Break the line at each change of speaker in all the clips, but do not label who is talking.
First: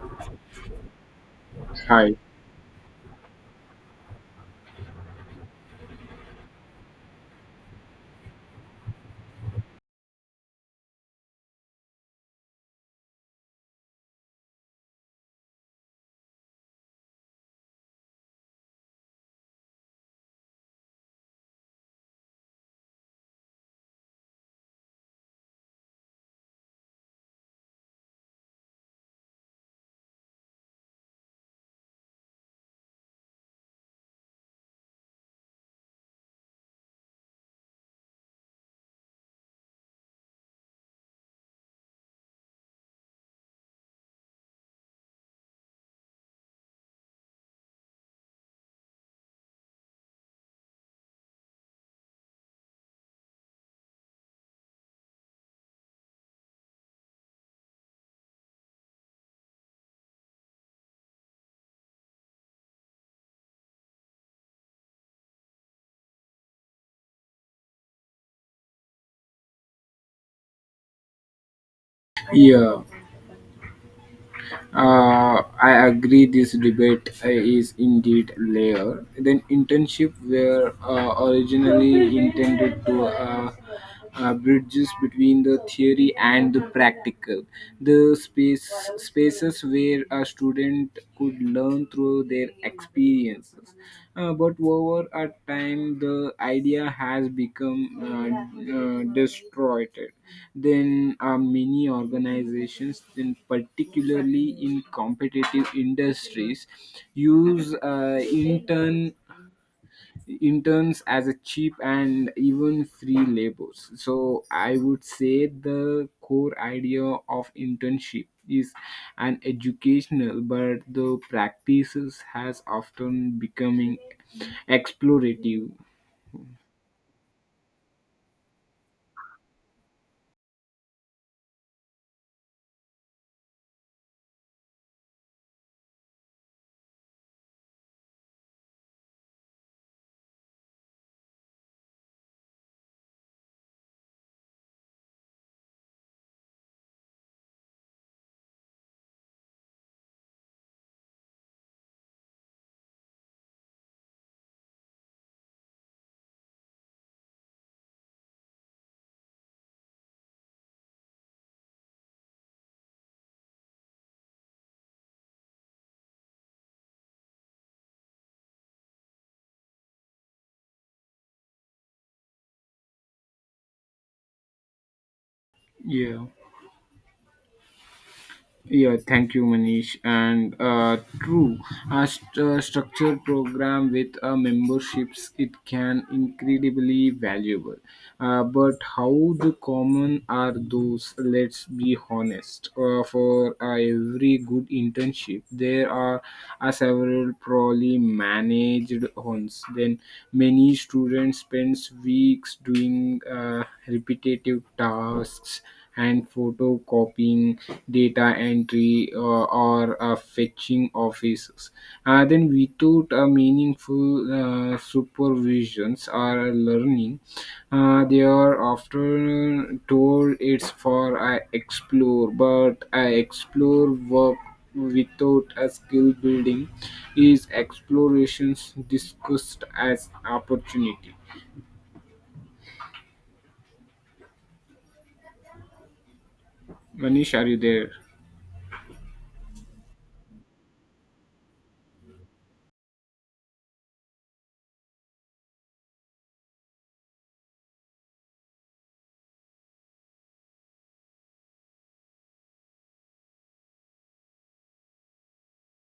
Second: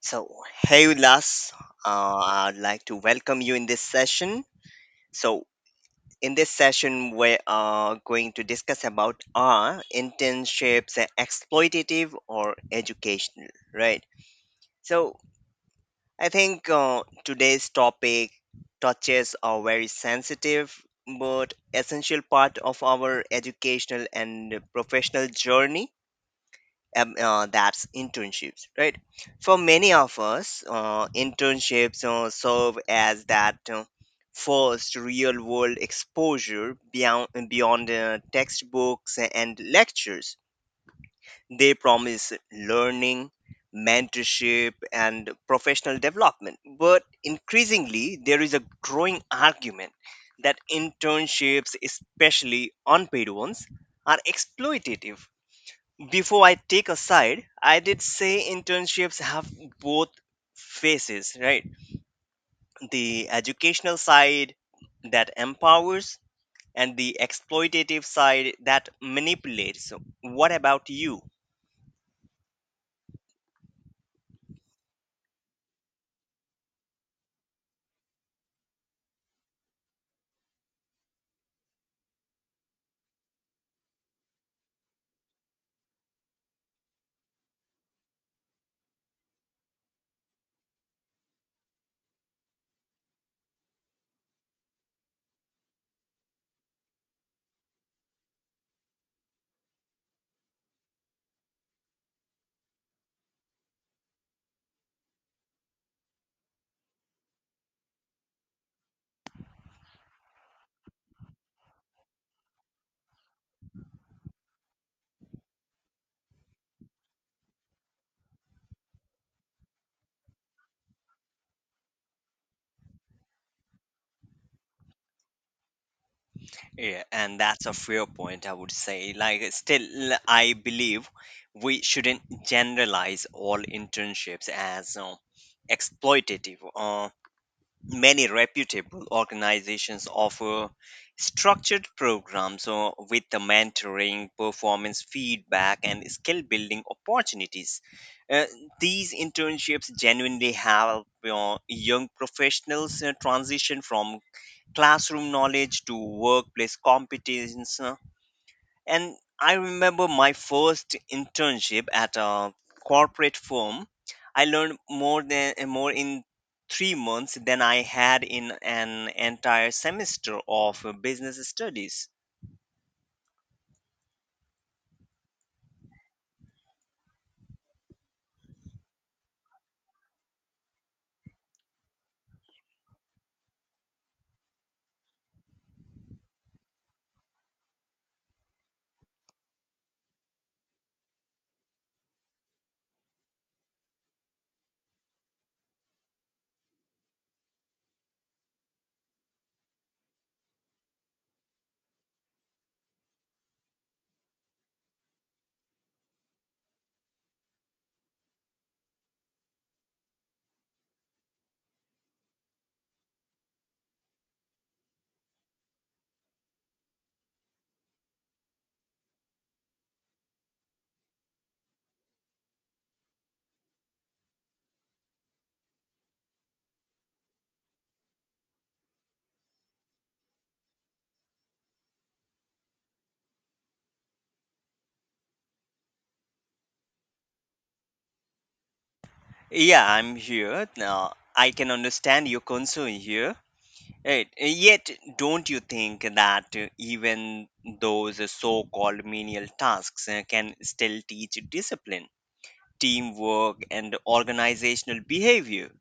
So, hey Ulas,
Hi.
uh, I'd like to welcome you in this session. So, in this session, we are going to discuss about are internships exploitative or educational, right? So, I think today's topic touches a very sensitive but essential part of our educational and professional journey that's internships, right? For many of us internships serve as that first real world exposure beyond textbooks and lectures. They promise learning, mentorship and professional development, but increasingly there is a growing argument that internships, especially unpaid ones, are exploitative. Before I take a side, I did say internships have both faces, right? The educational side that empowers and the exploitative side that manipulates. So what about you?
Yeah, uh, I agree. This debate is indeed layered. Then internship were originally intended to bridges between the theory and the practical. The spaces where a student could learn through their experiences. But over a time, the idea has become destroyed. Then many organizations, then particularly in competitive industries, use interns as a cheap and even free labors. So I would say the core idea of internship is an educational, but the practices has often becoming explorative.
Yeah, and that's a fair point, I would say. Like, still, I believe we shouldn't generalize all internships as exploitative. Many reputable organizations offer structured programs with the mentoring, performance feedback, and skill building opportunities. Uh, these internships genuinely help young professionals transition from classroom knowledge to workplace competence, and I remember my first internship at a corporate firm. I learned more in 3 months than I had in an entire semester of business studies.
Yeah. Yeah, thank you, Manish. And true, a structured program with memberships it can incredibly valuable. But how the common are those? Let's be honest. For every good internship, there are several poorly managed ones. Then many students spends weeks doing repetitive tasks and photocopying data entry or fetching offices. Then without a meaningful supervisions or learning, they are often told it's for explore, but explore work without a skill building is explorations discussed as opportunity. Manish, are you there?
Yeah, I'm here. Now I can understand your concern here. Right. Yet, don't you think that even those so-called menial tasks can still teach discipline, teamwork, and organizational behavior?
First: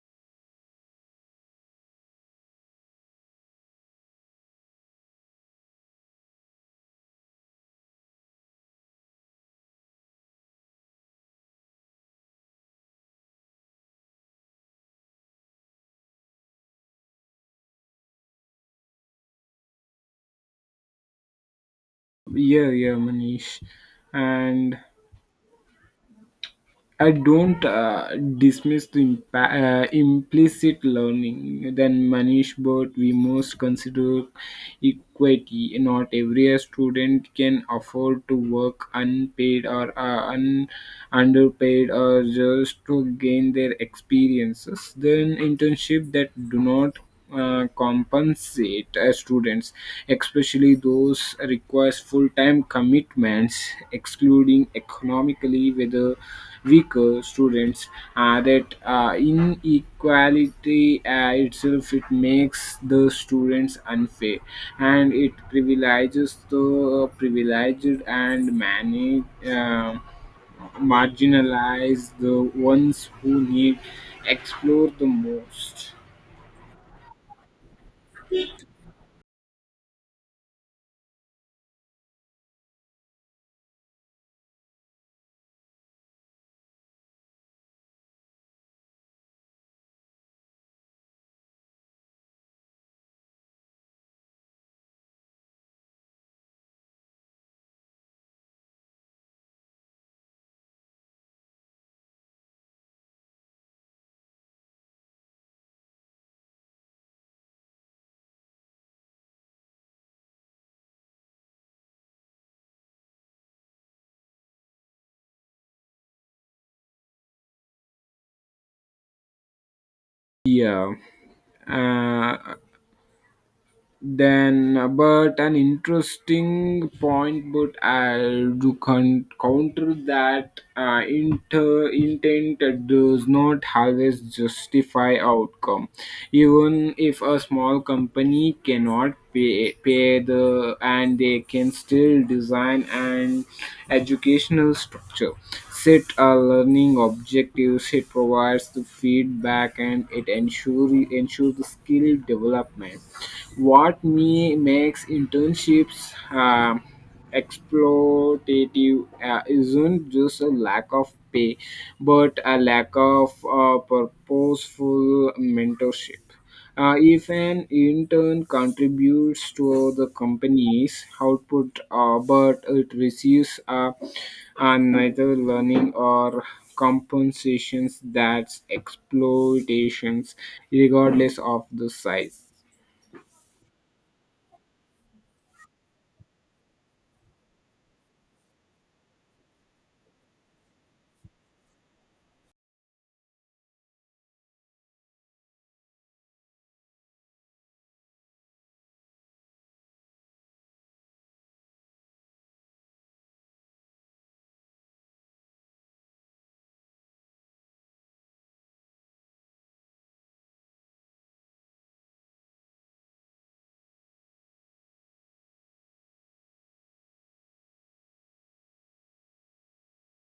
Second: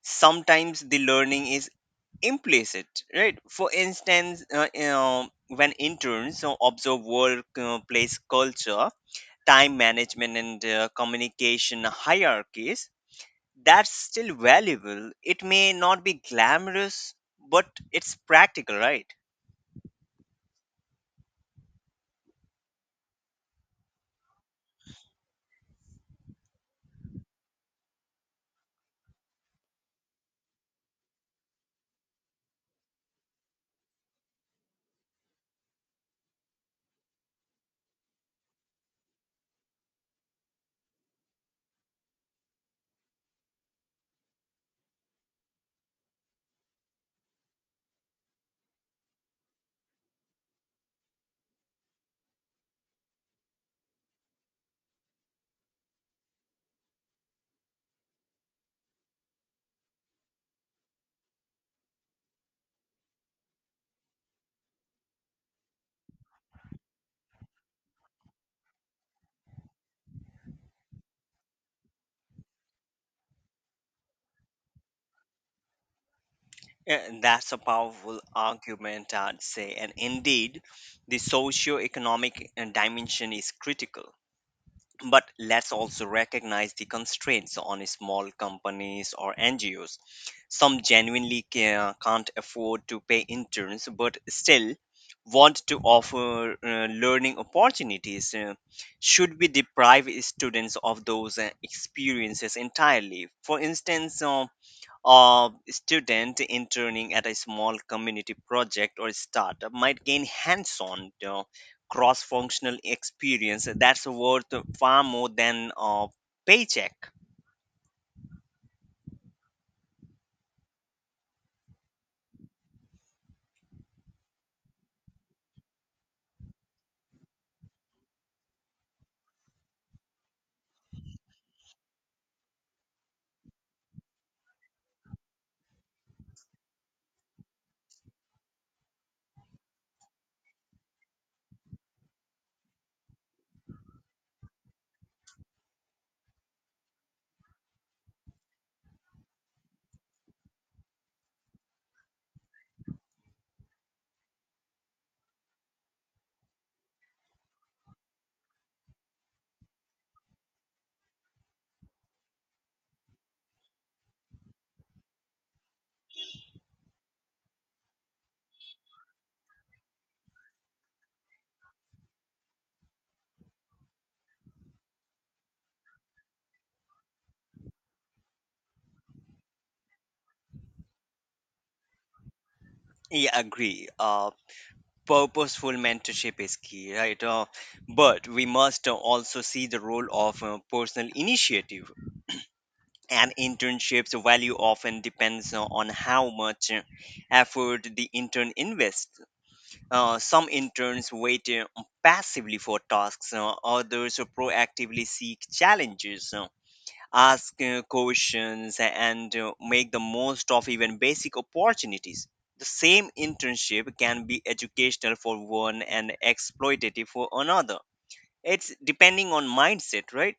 Sometimes the learning is implicit, right? For instance, when interns observe workplace culture, time management and communication hierarchies, that's still valuable. It may not be glamorous, but it's practical, right?
Yeah, yeah, Manish. And I don't dismiss the implicit learning than Manish, but we must consider equity. Not every student can afford to work unpaid or underpaid or just to gain their experiences. Then internship that do not compensate students, especially those requires full-time commitments, excluding economically whether weaker students. That inequality itself it makes the students unfair, and it privileges the privileged and manage. Marginalize the ones who need explore the most.
And that's a powerful argument, I'd say, and indeed the socio-economic dimension is critical, but let's also recognize the constraints on small companies or NGOs. Some genuinely can't afford to pay interns but still want to offer learning opportunities. Should we deprive students of those experiences entirely? For instance, a student interning at a small community project or startup might gain hands-on cross-functional experience that's worth far more than a paycheck.
Yeah. uh, then But an interesting point, but I'll do counter that intent does not always justify outcome. Even if a small company cannot pay the and they can still design an educational structure, set a learning objectives, it provides the feedback and it ensures the skill development. What me makes internships um, exploitative isn't just a lack of pay but a lack of purposeful mentorship. If an intern contributes to the company's output but it receives neither learning or compensations, that's exploitations, regardless of the size.
Yeah, agree. Purposeful mentorship is key, right? But we must also see the role of personal initiative, and internships value often depends on how much effort the intern invests. Some interns wait passively for tasks, others proactively seek challenges, ask questions, and make the most of even basic opportunities. The same internship can be educational for one and exploitative for another. It's depending on mindset, right?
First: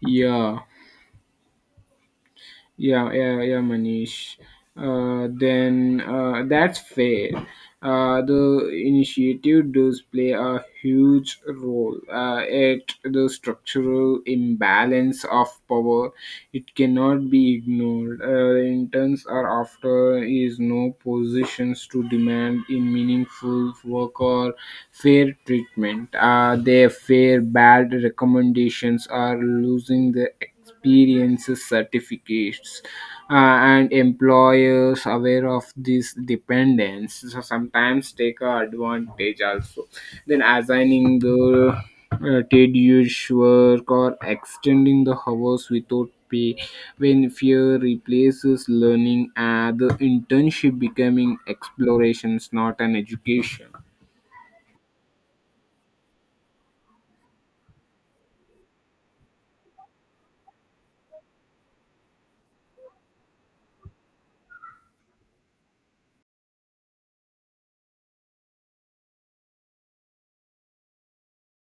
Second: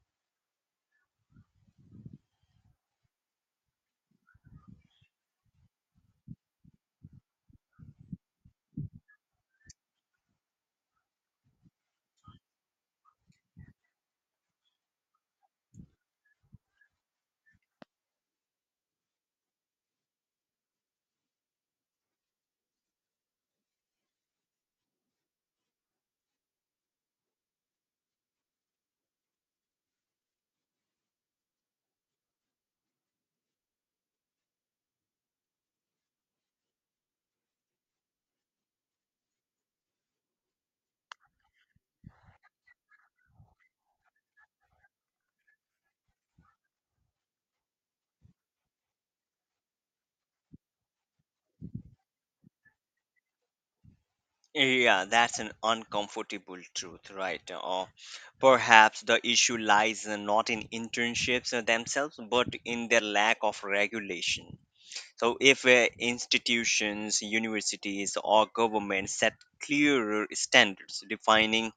Yeah. Yeah, yeah, yeah, Manish. Then That's fair. The initiative does play a huge role at the structural imbalance of power. It cannot be ignored. Interns are after is no positions to demand in meaningful work or fair treatment. Their fair bad recommendations are losing their experiences certificates, and employers aware of this dependence, so sometimes take a advantage also, then assigning the tedious work or extending the hours without pay. When fear replaces learning and the internship becoming explorations, not an education.
Yeah, that's an uncomfortable truth, right? Or perhaps the issue lies not in internships themselves, but in their lack of regulation. So, if institutions, universities, or governments set clearer standards defining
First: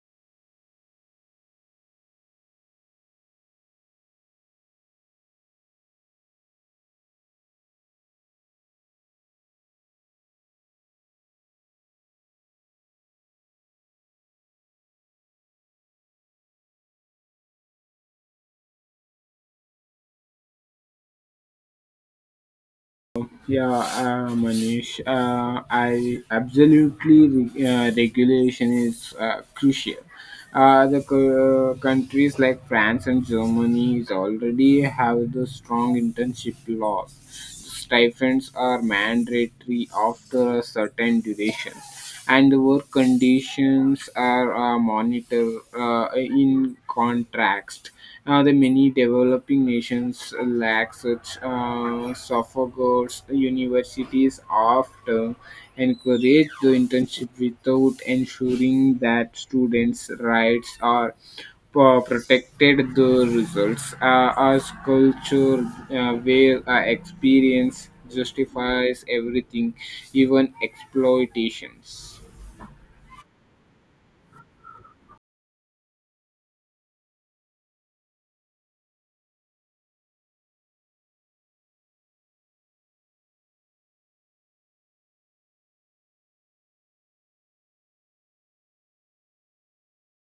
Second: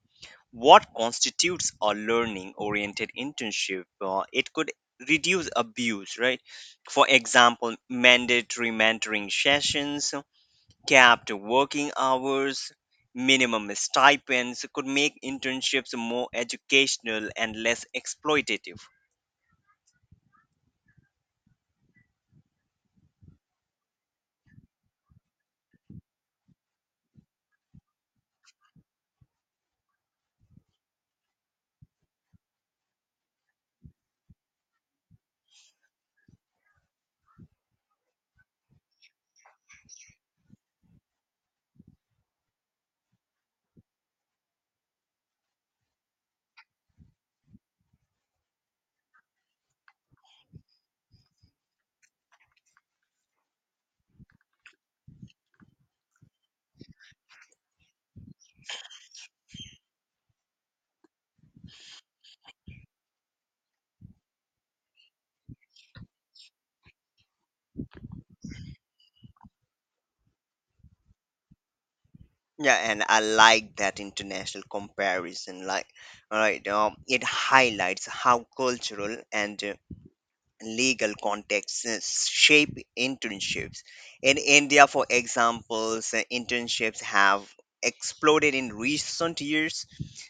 what constitutes a learning oriented internship, it could reduce abuse, right? For example, mandatory mentoring sessions, capped working hours, minimum stipends could make internships more educational and less exploitative.
Yeah, Manish, I absolutely regulation is crucial. The countries like France and Germany is already have the strong internship laws. Stipends are mandatory after a certain duration and work conditions are monitored in contrast. The many developing nations lack such sophogods. Universities often encourage the internship without ensuring that students' rights are protected. The results as culture where experience justifies everything, even exploitations.
Yeah, and I like that international comparison. Like, all right. It highlights how cultural and legal contexts shape internships. In India, for examples, internships have exploded in recent years,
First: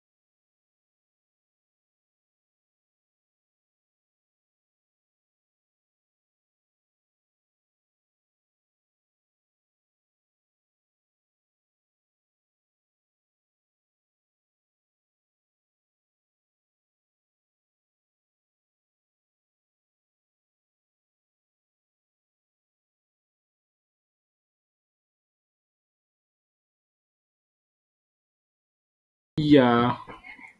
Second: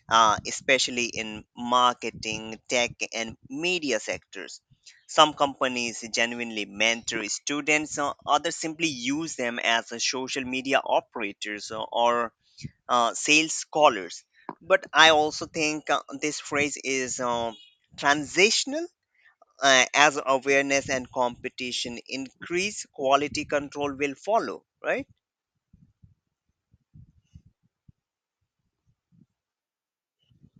especially in marketing, tech, and media sectors. Some companies genuinely mentor students, others simply use them as social media operators or sales scholars. But I also think this phrase is transitional. As awareness and competition increase, quality control will follow, right?
Yeah,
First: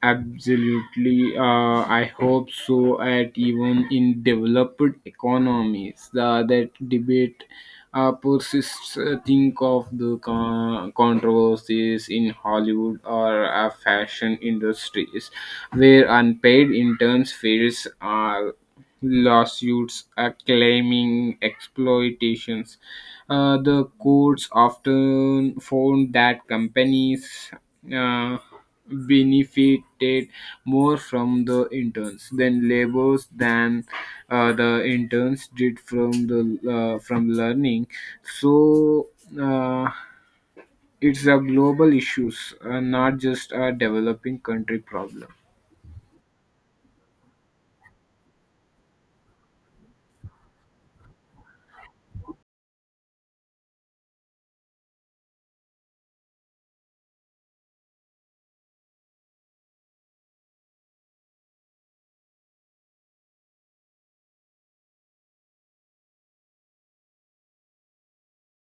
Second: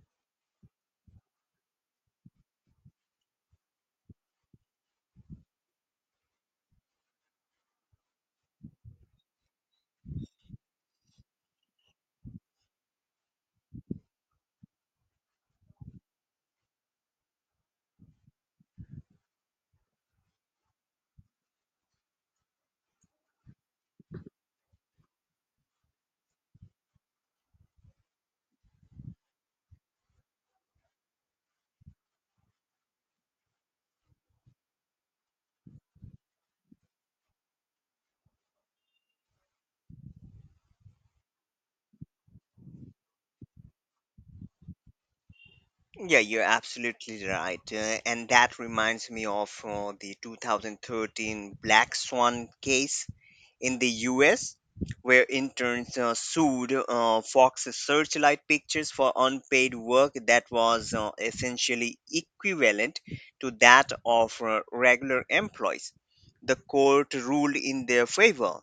absolutely. I hope so. At even in developed economies, the that debate persists. Think of the controversies in Hollywood or fashion industries, where unpaid interns face lawsuits claiming exploitations. The courts often found that companies. Uh, Benefited more from the interns than labors than the interns did from the from learning. So uh, it's a global issues, not just a developing country problem.
Yeah, you're absolutely right. And that reminds me of the 2013 Black Swan case in the US, where interns sued Fox's Searchlight Pictures for unpaid work that was essentially equivalent to that of regular employees. The court ruled in their favor.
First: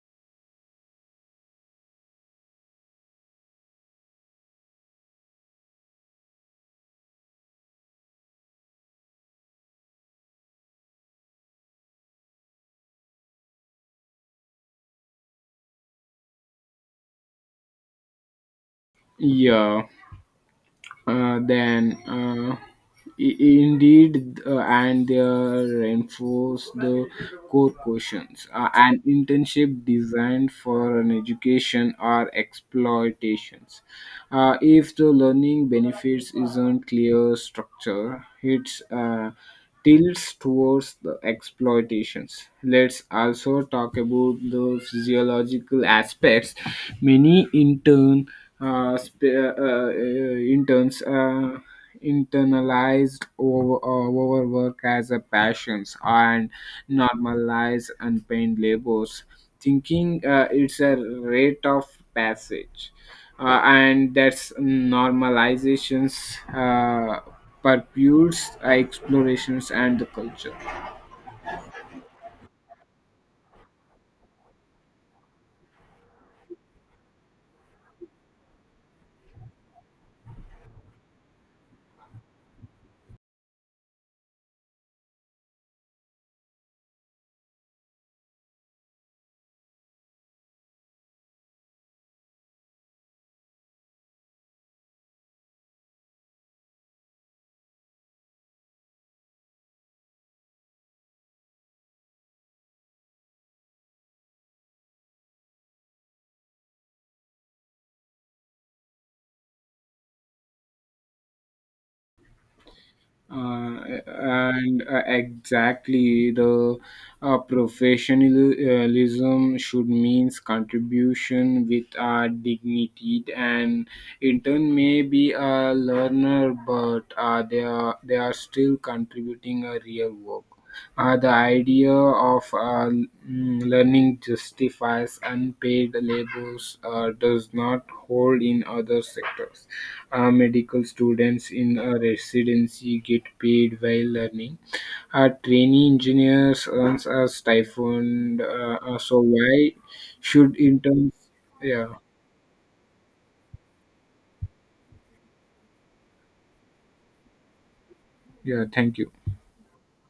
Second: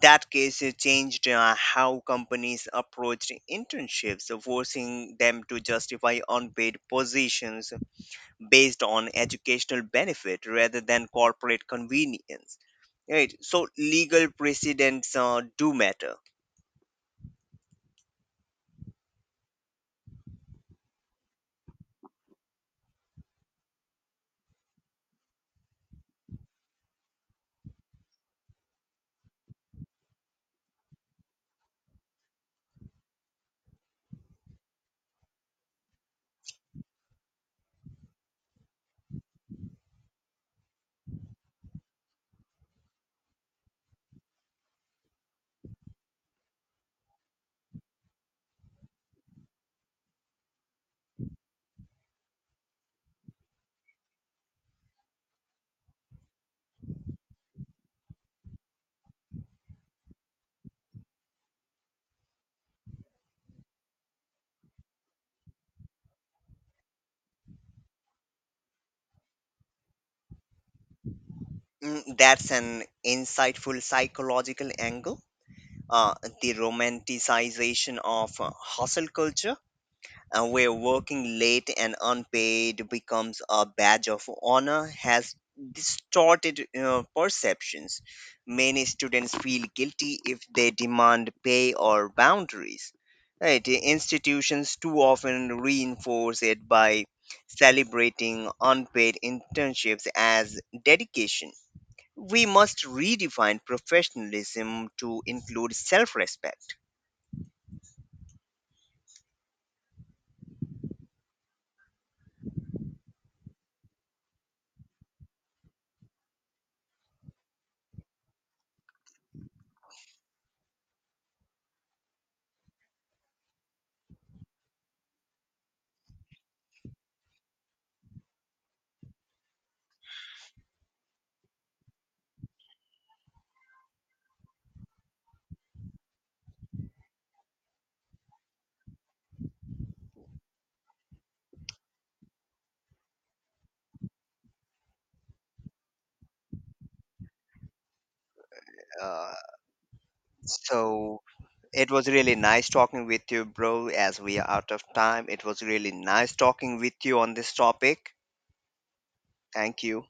That case, it changed how companies approached internships, forcing them to justify unpaid positions based on educational benefit rather than corporate convenience, right? So legal precedents do matter.
Yeah then I- indeed, and they reinforce the core questions. An internship designed for an education or exploitations? If the learning benefits isn't clear structure, it's tilts towards the exploitations. Let's also talk about the physiological aspects. Many interns internalized over, overwork as a passions and normalize unpaid labors, thinking it's a rate of passage, and that's normalizations, uh, purpose explorations and the culture.
Mm, that's an insightful psychological angle. uh, the romanticization of hustle culture, where working late and unpaid becomes a badge of honor, has distorted perceptions. Many students feel guilty if they demand pay or boundaries. Right? Institutions too often reinforce it by celebrating unpaid internships as dedication. We must redefine professionalism to include self respect.
And exactly the professionalism should means contribution with dignity and in turn may be a learner, but they are still contributing a real work. The idea of learning justifies unpaid labors does not hold in other sectors. Medical students in a residency get paid while learning. Trainee engineers earns a stipend. So
Uh,
why should interns?
so It
Yeah,
was really nice talking with you, bro. As we are out of time, it was really nice talking with you on this topic.
yeah. Thank you.
Thank you.